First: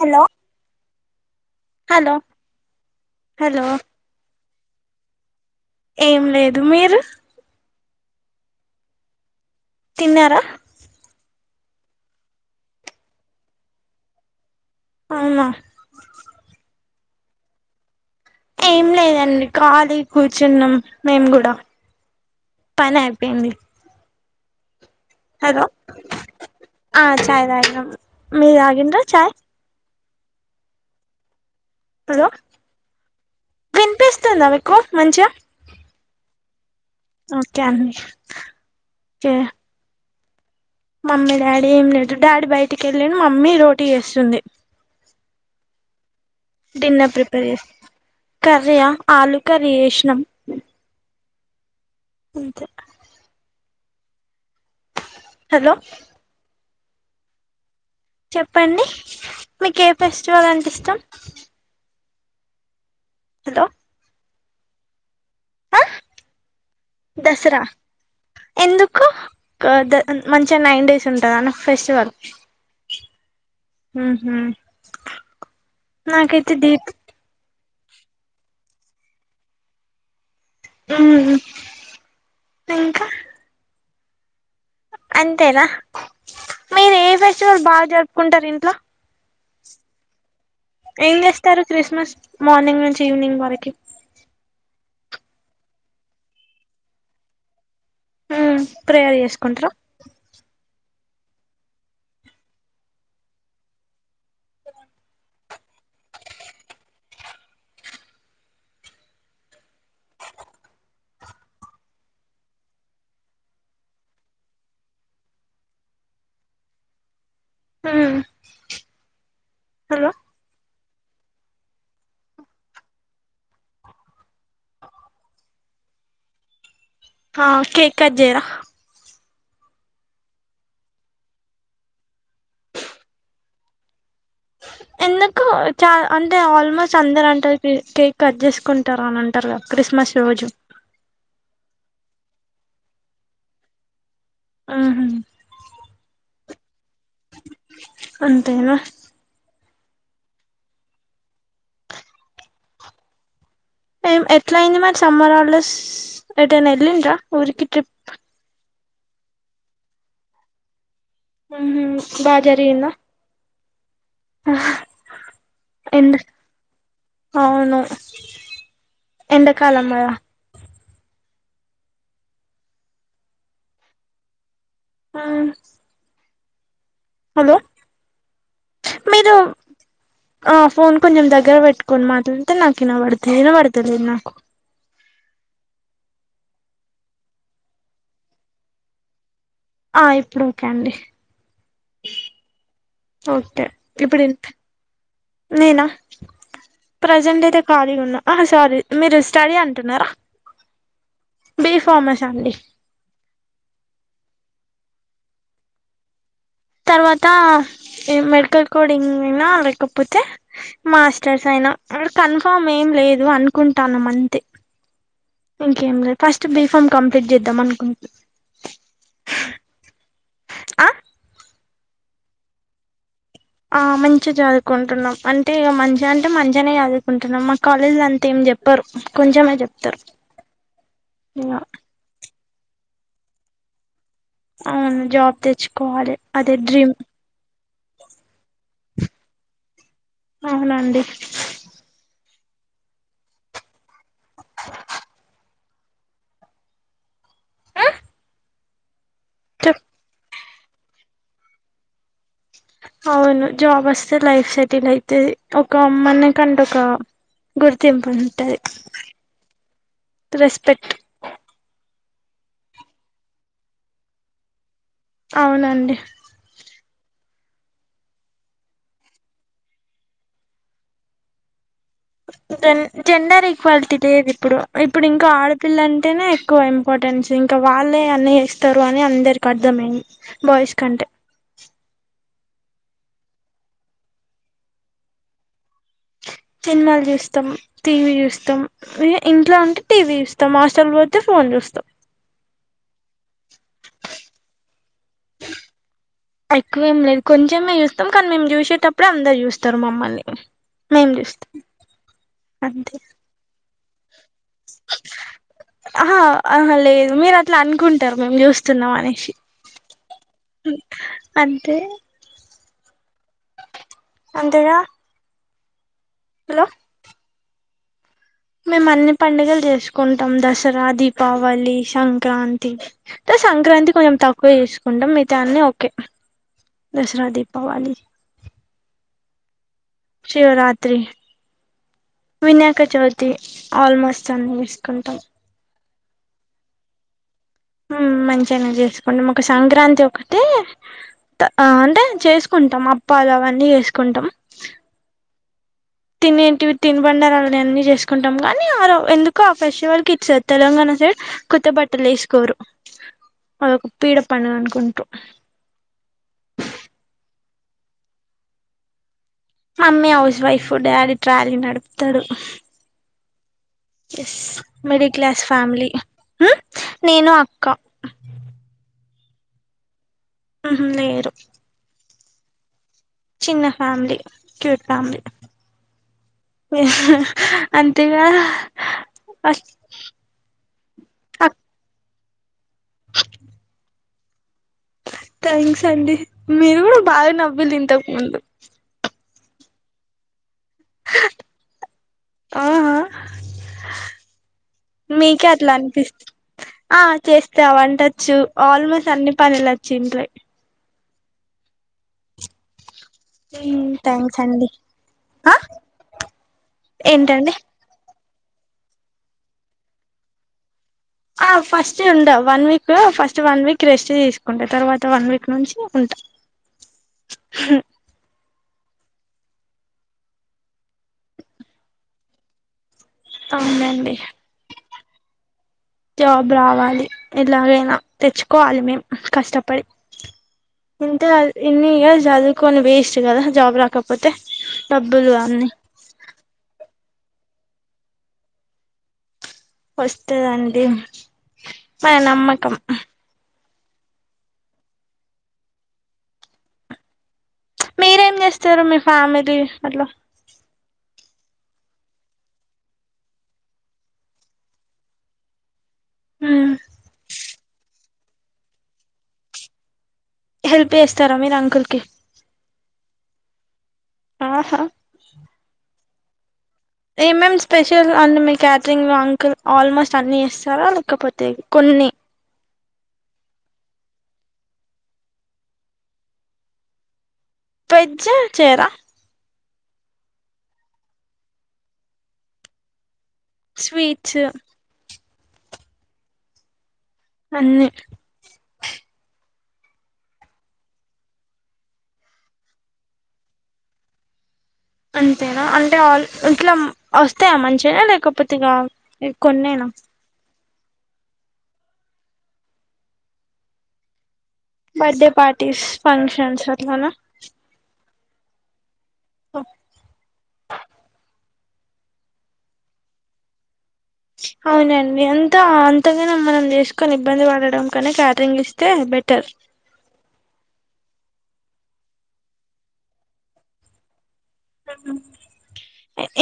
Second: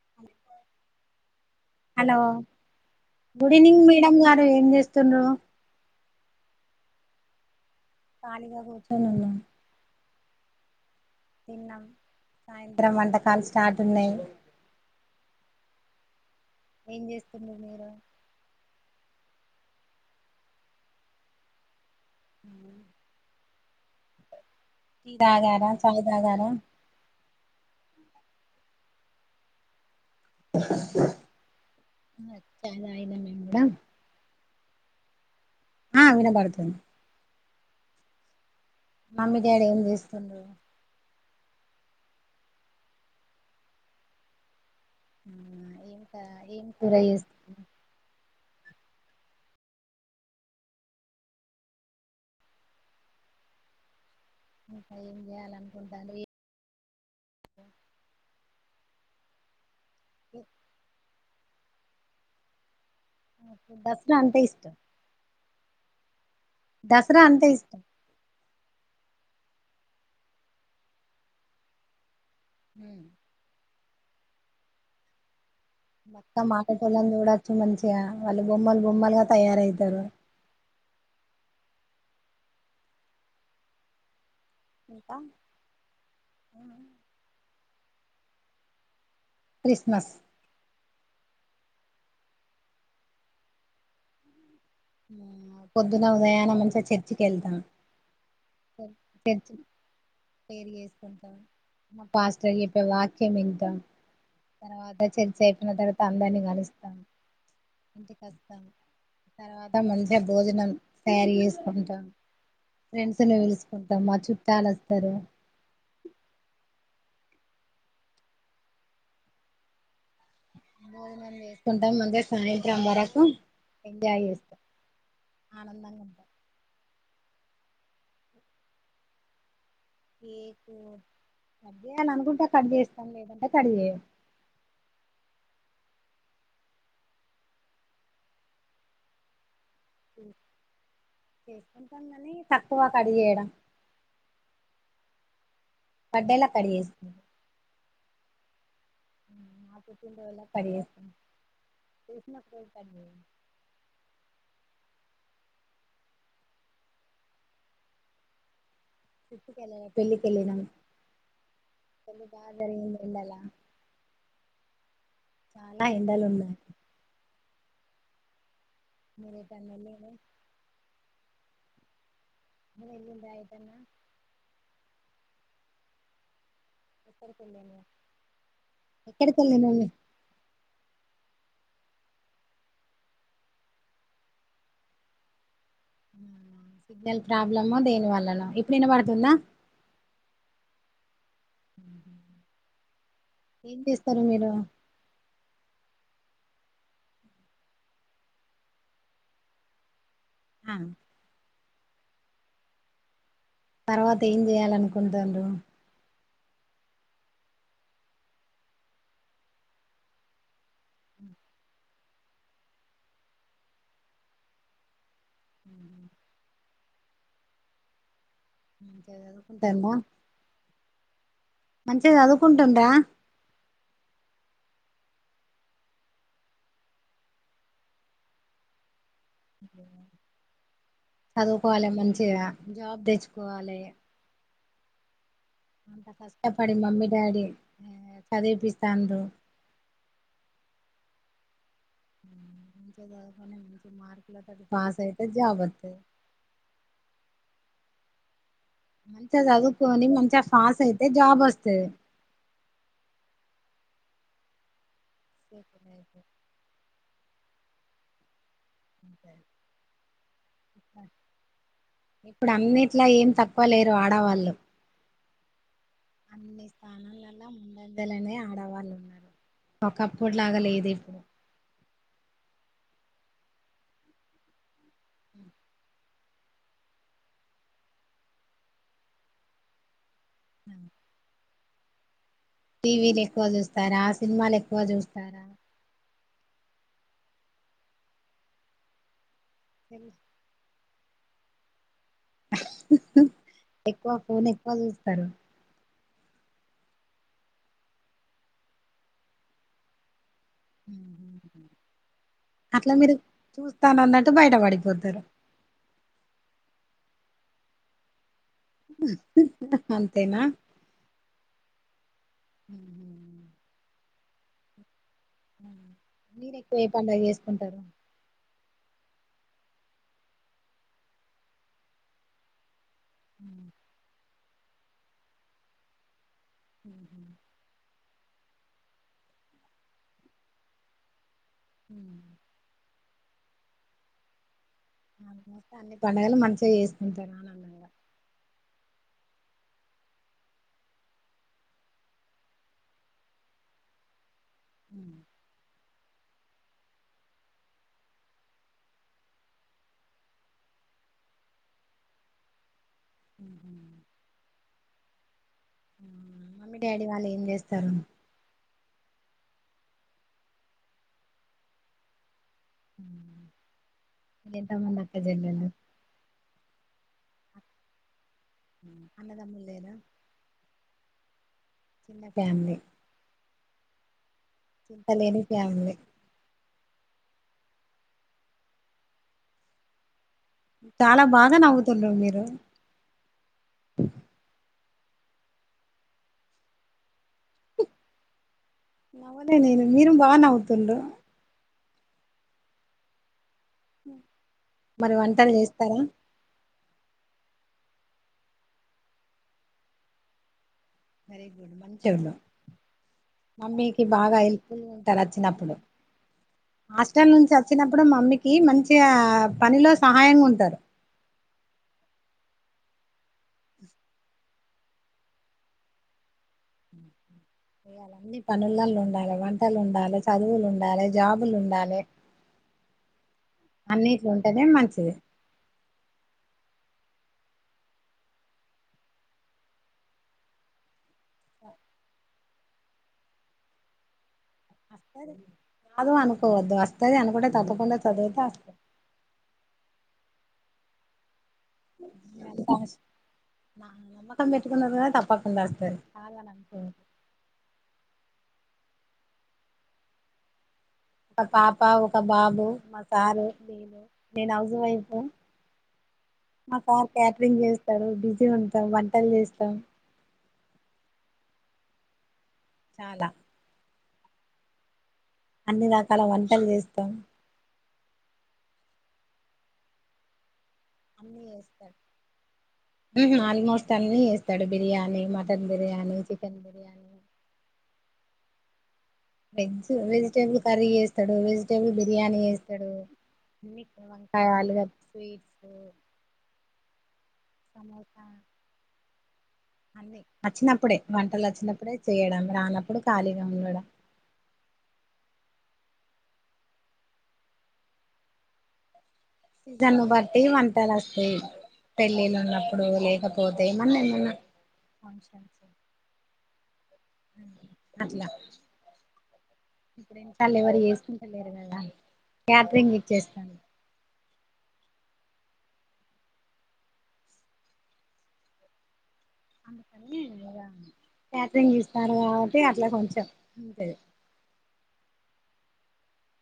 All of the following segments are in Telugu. Hello hello good hello evening madam గారు ఏం చేస్తుండ్రూ. ఏం లేదు మీరు ఖాళీగా కూర్చోనున్నాం. తిన్నారా తిన్నం సాయంత్రం వంటకాలు స్టార్ట్ ఉన్నాయి. అవునా ఏం చేస్తుండ్రు మీరు ఏం లేదండి ఖాళీ కూర్చున్నాం మేం గూడా. పని అయిపోయింది. టీ హలో తాగారా చాయ్ తాగారా ఆ ఛాయ్ తాగినం మీరు తాగిండ్రా ఛాయ్. హలో ఛాయ్ తాగినం మేం గూడా. కో మంచియా ఆ వినబడుతుంది ఓకే అండి ఓకే మమ్మీ డాడీ ఏం చేస్తుండ్రు. మమ్మీ డాడీ ఏం లేదు డాడీ బయటిక్ ఎళ్ళిండు మమ్మీ రోటీ చేస్తుంది. హ్ము ఏమి డిన్నర్ ప్రిపేర్ చేస్త్ [inaudible] కర్రీ ఆ ఆలుకర్రీ శేషిణం. ఉంతే ఇంకా ఏం హలో చేయాలనుకుంటాండ్రు ఏ [inaudible] చెప్పండి మీకు ఏ ఫెస్టివల్ అంటే ఇష్టం. హలో నాకు దసరా అంటే ఇష్టం. ఆ దసరా అంటే ఇష్టం. ఎందుకు కా ద మంచిగా నైన్ డేస్ ఉంటదన్నా ఫెస్టివల్. హ్మ్ హ్మ్ మత్తం ఆడేటోళ్ళని చూడొచ్చు మంచిగా వాళ్ళు బొమ్మలు బొమ్మలుగా తయారయితరు. అమ్మ్ ఇంకా ఇంకా అంతేనా మీరు ఏ ఫెస్టివల్ బాగా జరుపుకుంటారు ఇంట్లో క్రిస్మస్ ఏం చేస్తారు క్రిస్మస్ మార్నింగ్ నుంచి ఇవినింగ్ వరికి పొద్దున్న ఉదయాన్న మంచిగా చర్చికి వెళ్తా ప్రేయర్ చేసుకుంటార [unintelligible] పాస్టర్ చెప్పే వాక్యం ఇంక తర్వాత [unintelligible] తర్వాత అందార్ని కలుస్తాం ఇంటికి వస్తాము తర్వాత మంచిగా భోజనం తయారీ చేసుకుంటాం ఫ్రెండ్స్ [unintelligible] పిలుసుకుంటాం మా చుట్టాల వస్తారు ఆ బోజంనం చేసుకుంటాం అంటే సాయంత్రం వరకు ఎంజాయ్ చేస్తాం ఆనందం ఆ కేక్ కట్ చేయర కేకు కట్ చేయాలి అనుకుంటే కట్ చేస్తను లేదంటే కట్ చేయను ఎం నాకు చాల అంటే ఆల్మోస్ట్ అందరు అంటారు కేక్ కట్ చేసుకుంటారు అని అంటారు కదా క్రిస్మస్ రోజు [unintelligible] తక్కువ కడి చేయడం ఆ కడ్డేల [unintelligible] అంతేన [inaudible] ఎట్లా అయ్యింది మర సమ్మర్ హాలిడేస్ [unintelligible] ట్రిప్ కి ఏళ్ళలే పెళ్ళికి ఎళ్ళినం బాగ జరిగిందా ఎండలా ఆ చాన ఎండలు ఉన్నాయి అవును ఎండాకాలం కదా [unintelligible] అ ఏళ్ళిండ్రా ఏటు అయిన ఆ ఎక్కడకి మీరు [unintelligible] ఆ ఫోన్ కొంచెం దగ్గర పెట్టుకొని మాట్ల [unintelligible] నాకు వినబడుతు వినబడతలేదు నాకు సిగ్నల్ ప్రాబ్లమ్ దేని వల్లనో ఇప్పుడు వినపడుతుందా ఆ ఇప్పుడు ఓకే అండి ఓకే ఏం చేస్తారు ఇప్పుడు మీరు [unintelligible] ప్రజెంట్ అయితే ఖాళీగా ఉన్న ఆ సారీ మీరు స్టడీ అంటున్నారా అ డి ఫార్మసి అండి తర్వాత ఏం చేయాలనుకుంతుండ్రు తర్వాత మెడికల్ కోడింగ్ అయినా లేకపోతే మాస్టర్స్ అయిన కన్ఫామ్ ఏం లేదు అనుకుంటానము అంతే ఇంకేం లే ఫస్ట్ బి ఫామ్ కంప్లీట్ చేద్దాం అనుకుంటున్న ఆ మంచిగ చదువుకుం [unintelligible] ఆ మంచిగా చదువుకుంటున్నాం అంటే ఇ మంచి అంటే మంచిగానే చదువుకుంటున్నాం మా కాలేజీలో అంతా ఏం చెప్పరు కొంచెమే చెప్తారు ఇక చదువుకోవాలి మంచిగా జాబ్ తెచ్చుకోవాలే అవును జాబ్ తె అంత కష్టపడి మమ్మీ డాడీ చదివిపిస్తరు అవునండి పాస్ అయితే జాబ్ అంతది మంచిగా చెప్ చదువుకొని మంచిగా పాస్ అయితే జాబ్ వస్తది అవును జాబ్ వస్తే లైఫ్ సెటిల్ అయితది ఒక అమ్మని కంటే ఒక గుర్తింపు ఉంటది స [inaudible] రెస్పెక్ట్ ఇప్పుడు అన్నిట్లా ఏం తక్కువ లేరు ఆడవాళ్ళు అవునండి ప్రాణలలా ముందద్దలనే ఆడవాళ్ళు ఉన్నారు ఒకప్పులాగా లేదు ఇప్పుడు జ జెండర్ ఈక్వాలిటీ లేదు ఇప్పుడు ఇప్పుడు ఇంకా ఆడపిల్ల అంటేనే ఎక్కువ ఇంపార్టెన్స్ ఇంకా వాళ్ళే అన్నీ ఇస్తారు అని అందరికి అర్థమయింది బాయ్స్ కంటే టీవీలు ఎక్కువ చూస్తారా సినిమాలు ఎక్కువ చూస్తారా సినిన్నమాలు చూస్తాం టీవీ చూస్తాం ఇంట్లో ఉంటే టీవీ చూస్తాం హాస్టల్ పోతే ఫోన్ చూస్తాం ఎక్కువ ఫోన్ ఎక్కువ చూస్తారు ఎక్కువేం లేదు కొంచెమే చూస్తాం కానీ మేము చూసేటప్పుడే అందరు చూస్తారు మమ్మల్ని మేం చూస్తాం అట్లా అంతే మీరు చూస్తానన్నట్టు బయట పడిపోతారు ఆహ ఆహ లేదు మీరు అట్లా అనుకుంటారు మేము చూస్త స్తున్నాం అనేసి అంతేనా అంతే హ అంతేగా మీరు హలో ఎక్కువ ఏ పండగ చేసుకుంటారు మేము అన్ని పండుగలు చేసుకుంటాం దసరా దీపావళి సంక్రాంతి అంటే సంక్రాంతి కొంచెం తక్కువ చేసుకుంటాం మిగితాన్ని ఓకే దసరా దీపావళి శివరాత్రి వినాయక చౌతి ఆల్మోస్ట్ అన్స్ట్ అస్తే అన్ని పండుగలు మంచిగా చేసుకుంటారా అని ఉమ్ మంచిగానే చేసుకుంటాం ఒక సంక్రాంతి ఒకటే అంటే చేసుకుంటాం అప్పాలు అవన్నీ చేసుకుంటాం తినేంటివి తిని బండారాలని అన్ని చేసుకుంటాం కాని ఆ ఎందుకో ఆ ఫెస్టివల్ కి ఇటు సైడ్ తెలంగాణ స కొత్త బట్టలు వేసుకోరు అదొక పీడ పండగ అనుకుంటారు డాడీ వాళ్ళు ఏం చేస్తారు mummy house wife daddy trolley నడుపుతాడు ఎస్ మీరు ఎంతమంది మిడిల్ అక్క క్లాస్ చెల్లెలు ఫ్యామిలీ హూ నేను అక్క అన్నదామ్ములు లేరా హుహు లేరు చిన్న ఫ్యామిలీ చిన్న ఫ్యామిలీ క్యూట్ చింత ఫ్యామిలీ లేని ఫ్యామిలీ అంతేగా చాలా బాగా నవ్వుతున్నవ్ మీరు థ్యాంక్స్ అండి మీరు కూడా బాగా నవ్విలు ఇంతకు ముందు నవ్వలే నేను మీరు బాగా నవ్వుతుండు ఆహ మరి మీకే వంటలు అట్లా చేస్తారా అనిపిస్తు ఆ చేస్త ఆ వంటొచ్చు ఆల్మోస్ట్ అన్ని పనులు వచ్చి ఇంట్లో వెరీ గుడ్ మంచోల్లు మమ్మీకి బాగా థ్యాంక్స్ హెల్ప్ అండి ఫుల్ గా ఉంటారు ఆ వచ్చినప్పుడు హాస్టల్ నుంచి ఏంటండి వచ్చినప్పుడు మమ్మకి మంచి గా పనిలో సహాయంగా ఉంటారు ఆ ఫస్ట్ ఉంటా one week first one week rest తీసుకుంటా తర్వాత వన్ వీక్ నుంచి ఉంటా హ ఇయ్యాల ఉంది పని పిల్లలు ఉండాలి వంటలు ఉండాలి చదువులు ఉండాలి జాబులు ఉండాలే అవునండి అన్నిట్లో ఉంటేనే మంచిది జాబ్ రావాలి ఎలాగైనా తెచ్చుకోవాలి మేము కష్టపడి ఇంక ఇన్ని ఇయర్స్ చదువుకొని వేస్ట్ కదా జాబ్ రాకపోతే డబ్బులు వస్తది అన్ని రాదు అనుకోవద్దు తది అనుకుంటే తప్పకుండా చదువుత వస్తదండి మన నమ్మకం నా నమ్మకం పెట్టుకున్నరు కద తప్పకుండ వస్తది కాదనట్లేదు మీరేం మీ చేస్తారు మీ ఫ్యామిలీ అట్ల ఒక పాప ఒక బాబు మా సారు నేను నేను హౌస్ వైఫ్ మ్మ్ మా సార్ క్యాటరింగ్ చేస్తాడు బిజీ ఉంటాం వంటలు చేస్తాం హెల్ప్ చేస్తారా మీరు అంకుల్ కి చాలా ఆహా అన్ని రకాల వంటలు చేస్త ఏమేం స్పెషల్ అండి మీ క్యాటరింగ్ లో అంకుల్ ఆల్మోస్ట్ అన్ని ఇస్త తార అన్ని లేకపోతే చేస్తాడు కొన్ని ఆల్మోస్ట్ అన్ని చేస్తాడు biryani mutton biryani chicken biryani veg చేయారా వెజ్ వెజిటేబుల్ కర్రీ చేస్తాడు వెజిటేబుల్ బిర్యానీ చేస్తాడు అన్ని స్వీట్స్ వంకాయ ఆలుగడ్డ స్వీట్స్ అన్నీ అన్నీ వచ్చినప్పుడే వంటలు వచ్చినప్పుడే చేయడం రానప్పుడు ఖాళీగా ఉండడం [inaudible] అంతేనా అంటే అ ఇట్లా వస్తాయా మంచిగానే లేకపోతే ఇగా దాన్ని బట్టి వంట ట్టలు వస్తాయి పెళ్ళిళ్ళ ఉన్నప్పుడు లేకపోతే మన్నా ఏమన్నా బర్త్డే ఫంక్షన్స్ పార్టీస్ ఫంక్షన్స్ అ అట్లా ఎవరు చేసుకుంటలేరు కదా క్యాటరింగ్ ఇచ్చేస్తాను అవునండి అంత అంతగానం మనం చేసుకొని ఇబ్బంది పడడం కన్నా క్యాటరింగ్ ఇస్తే బెటర్ అంత తెలువద క్యాటరింగ్ ఇస్తార్ కాబట్టి అట్లా కొంచెం ఉంటది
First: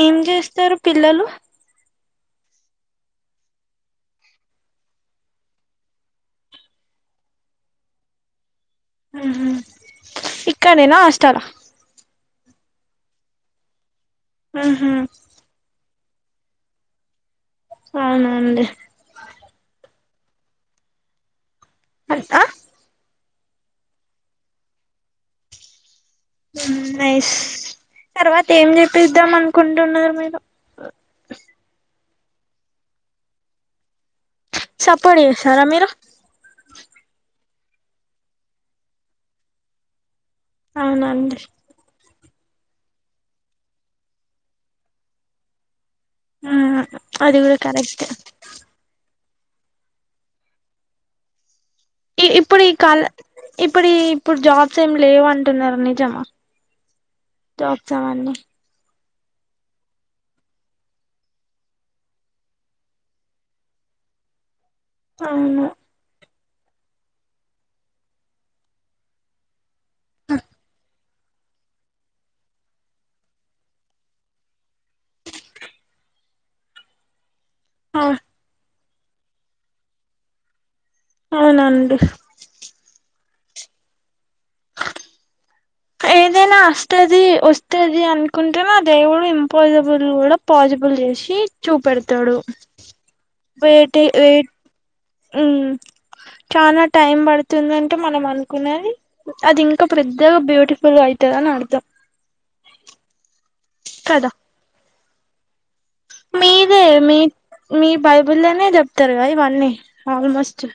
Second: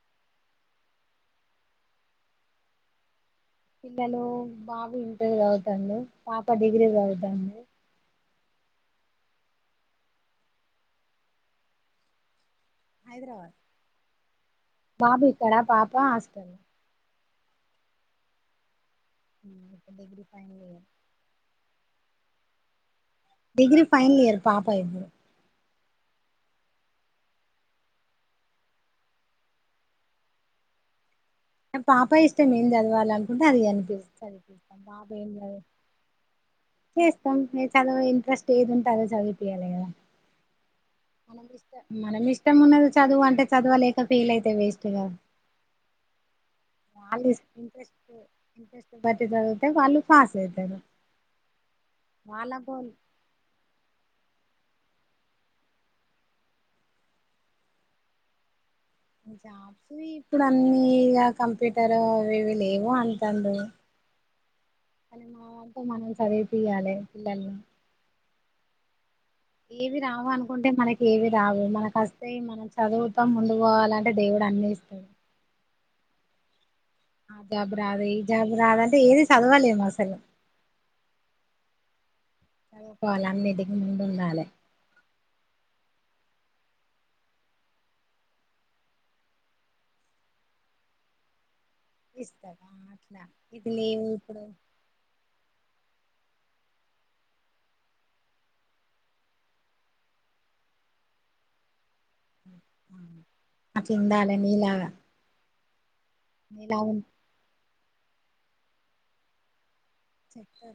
ఏం చేస్తారు పిల్లలు పిల్లలు బాబు ఇంటర్ చదువుతాండు పాప డిగ్రీ చదువుతోంది ఇక్కడేనా అష్టలా మ్హూ. బాబు ఇక్కడ పాప హాస్టల్ అవునా అండి ఇప్పుడు డిగ్రీ ఫైనల్ ఇయర్ ఎంత డిగ్రీ ఫైనల్ ఇయర్ పాప ఇప్పుడు ఉం నైస్ తర్వాత ఏం చెప్పిద్దాం అనుకుంటున్నారు మీరు పాప ఇష్టం ఏం చదవాల అనుకుంటే అది చదిపిస్తాం పాప సపోర్ట్ ఏ చేస్తారా మీరు చేస్తాం చదువు ఇంట్రెస్ట్ ఏది ఉంటందో చదివిపియాలి కదా అవునండి మన ఇష్టం ఉన్నది చదువు అంటే చదవలేక ఫీల్ అయితే వేస్ట్గాకదా మ్, వాళ్ల అది ఇస్ కూడా ఇంట్రెస్ట్ కరెక్ట్ ఎవరు చదివితే వాళ్లు పాస్ అవుతారు ఇ ఇప్పుడు కాల ఇప్పుడి ఇప్పుడు జాబ్స్ ఏమి లేవు అంటున్నారు నిజమా జాబ్స్ ఏవన్నీ జాబ్స్ ఇప్పుడు అన్నీ కంప్యూటర్ అవి ఇవి లేవు అంటడు కానీ మా అవును వాళ్తో మనం చదివిపియాలి పిల్లల్ని ఇవి రావు అనుకుంటే మనకి ఏవి రావు మనక వస్తే మనం చదువుతాం ముందుకు పోవాలంటే దేవుడు అన్ని ఇస్తాడు [inaudible] ఆ జాబ్ ఆ రాదు ఈ జాబ్ రాదు అంటే ఏది చదవాలేము అసలు అవునండి వాళ్లు అన్నింటికి ముందుండాలే ఏదైనా వస్తది వస్తుది అనుకుంటే ఆ దేవుడు ఇంపాసిబుల్ కూడా పాజిబుల్ చేసి చూపెడతాడు ఇస్తారా అట్లా ఇది లేవు ఇప్పుడు ఆ చాలా టైం పడుతుంది అంటే మనం అనుకునేది అది ఇంకా పెద్దగా బ్యూటిఫుల్గా అయితది అని అర్థం అట్లా కదా ఉండాలే నీలాగా మీదే నీలాగా మీ మీ బైబుల్లోనే చెప్తారు కద ఇవన్నీ చెప్ ఆల్మోస్ట్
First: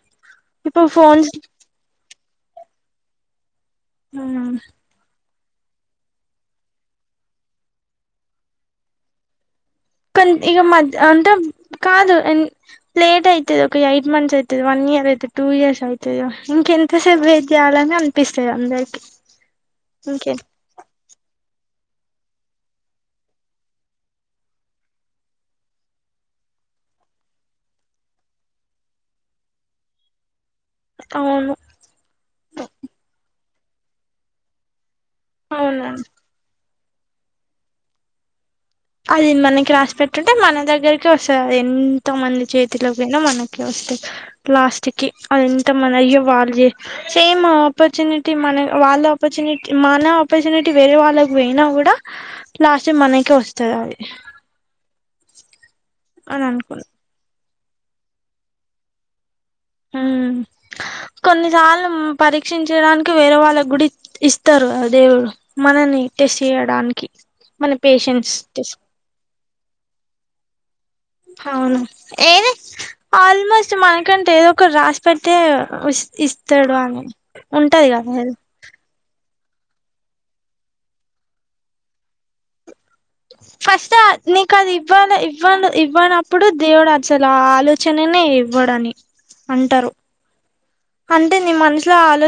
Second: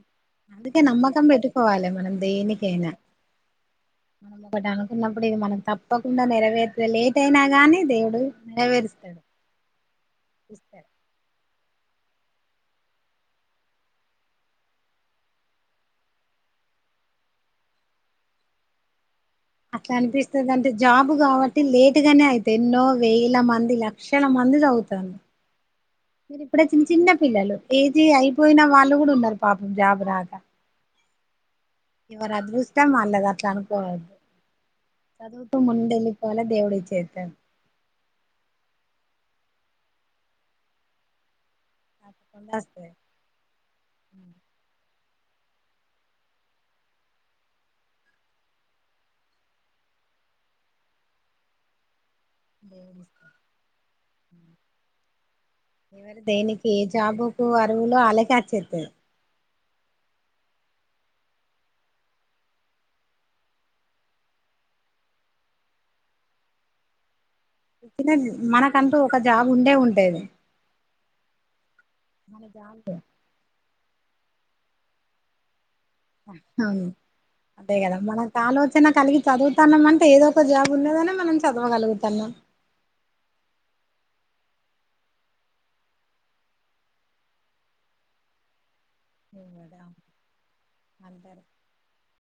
అందుకే ఇప్పుడు నమ్మకం ఫోన్స్ పెట్టుకోవాలి మనం దేనికైనా మనమ ఉమ్ ఒకటనకున్న ఇప్పుడు ఇది మనకు తప్పకుండా నెరవేరుతే లేట్ అయినా గానీ దేవుడు నెరవేరుస్తాడు కన్ ఇగ ఇస్తాడు మధ్య అన్ టం కాదుం లేట్ అయితది ఒక ఎయిట్ మంత్స్ అయితది వన్ ఇయర్ అయితది టూ ఇయర్స్ అయితది కదా ఎంతసేపు వెయిట్ చేయాలి అని అనిపిస్తాది అందరికి అట్లా ఇంకెంత అనిపిస్తుంది అంటే జాబు కావట్ టి లేటు గానే అయితే ఎన్నో వేల మంది లక్షల మంది చదువుతరు మీరు ఇప్పుడే చిన్న చిన్న పిల్లలు పీజీ అయిపోయినా వాళ్ళు కూడా ఉన్నారు పాపం జాబ్ రాక అవును ఎవరు అదృష్టం వాళ్ళది అట్లా అనుకోవదు చదువు లో అవునండి ముండళ్లిపోాల దేవుడియి చేస్తాడు అది మనకి రాసి పెట్టుంటే మన దగ్గరికి వస్తుంది ఎంత మంది తప్పకుండా వస్తాది చేతిలోకైనా మనకకే వస్తాయి లాస్ట్ టికి అది ఎంత మన అయ్యో వాళ్ళు చే సేమ్ ఆపర్చునిటీ మన వాళ్ళ ఆపర్చునిటీ మాన ఆపర్చునిటీ వేరే వాళ్ళకి పోయినా కూడా లాస్ దేవుడు మనకే వస్తాది అది ఎవరి అని దేనికి ఏ అనుకున్నా జాబుకు అరువులో అలకిచ్చేస్తంది ఉ కొన్నిసార్లు ఉ పరీక్షించడానికి వేరే వాళ్ళకి కూడా ఇస్తారుా ఆ దేవుడు మనన్ నే టెస్ట్ చేయడానికి మన చిన్నది పేషెన్స్ టస్ మనకంటూ ఒక జాబ్ ఉండే ఉంటది అవును ఏది ఆల్మోస్ట్ మనకంటే ఏదో ఒకటి రాసి పెడితే ఉస్ ఇస్తాడు అవును అని ఉంటది కదా హెల్ప్ చదువుతన్నాం అంటే ఏదో ఒక జాబ్ ఉన్నదని మనం చదువగలుగుతనం ఫస్ట్ అది నీకు అది ఇవ్వాల ఇవ్వాల ఇవ్వనప్పుడు దేవుడు అసలు ఆలోచననే చెయ్ ఇవ్వడని అంటారు అంటే అంటారు నీ మనసులో ఆలో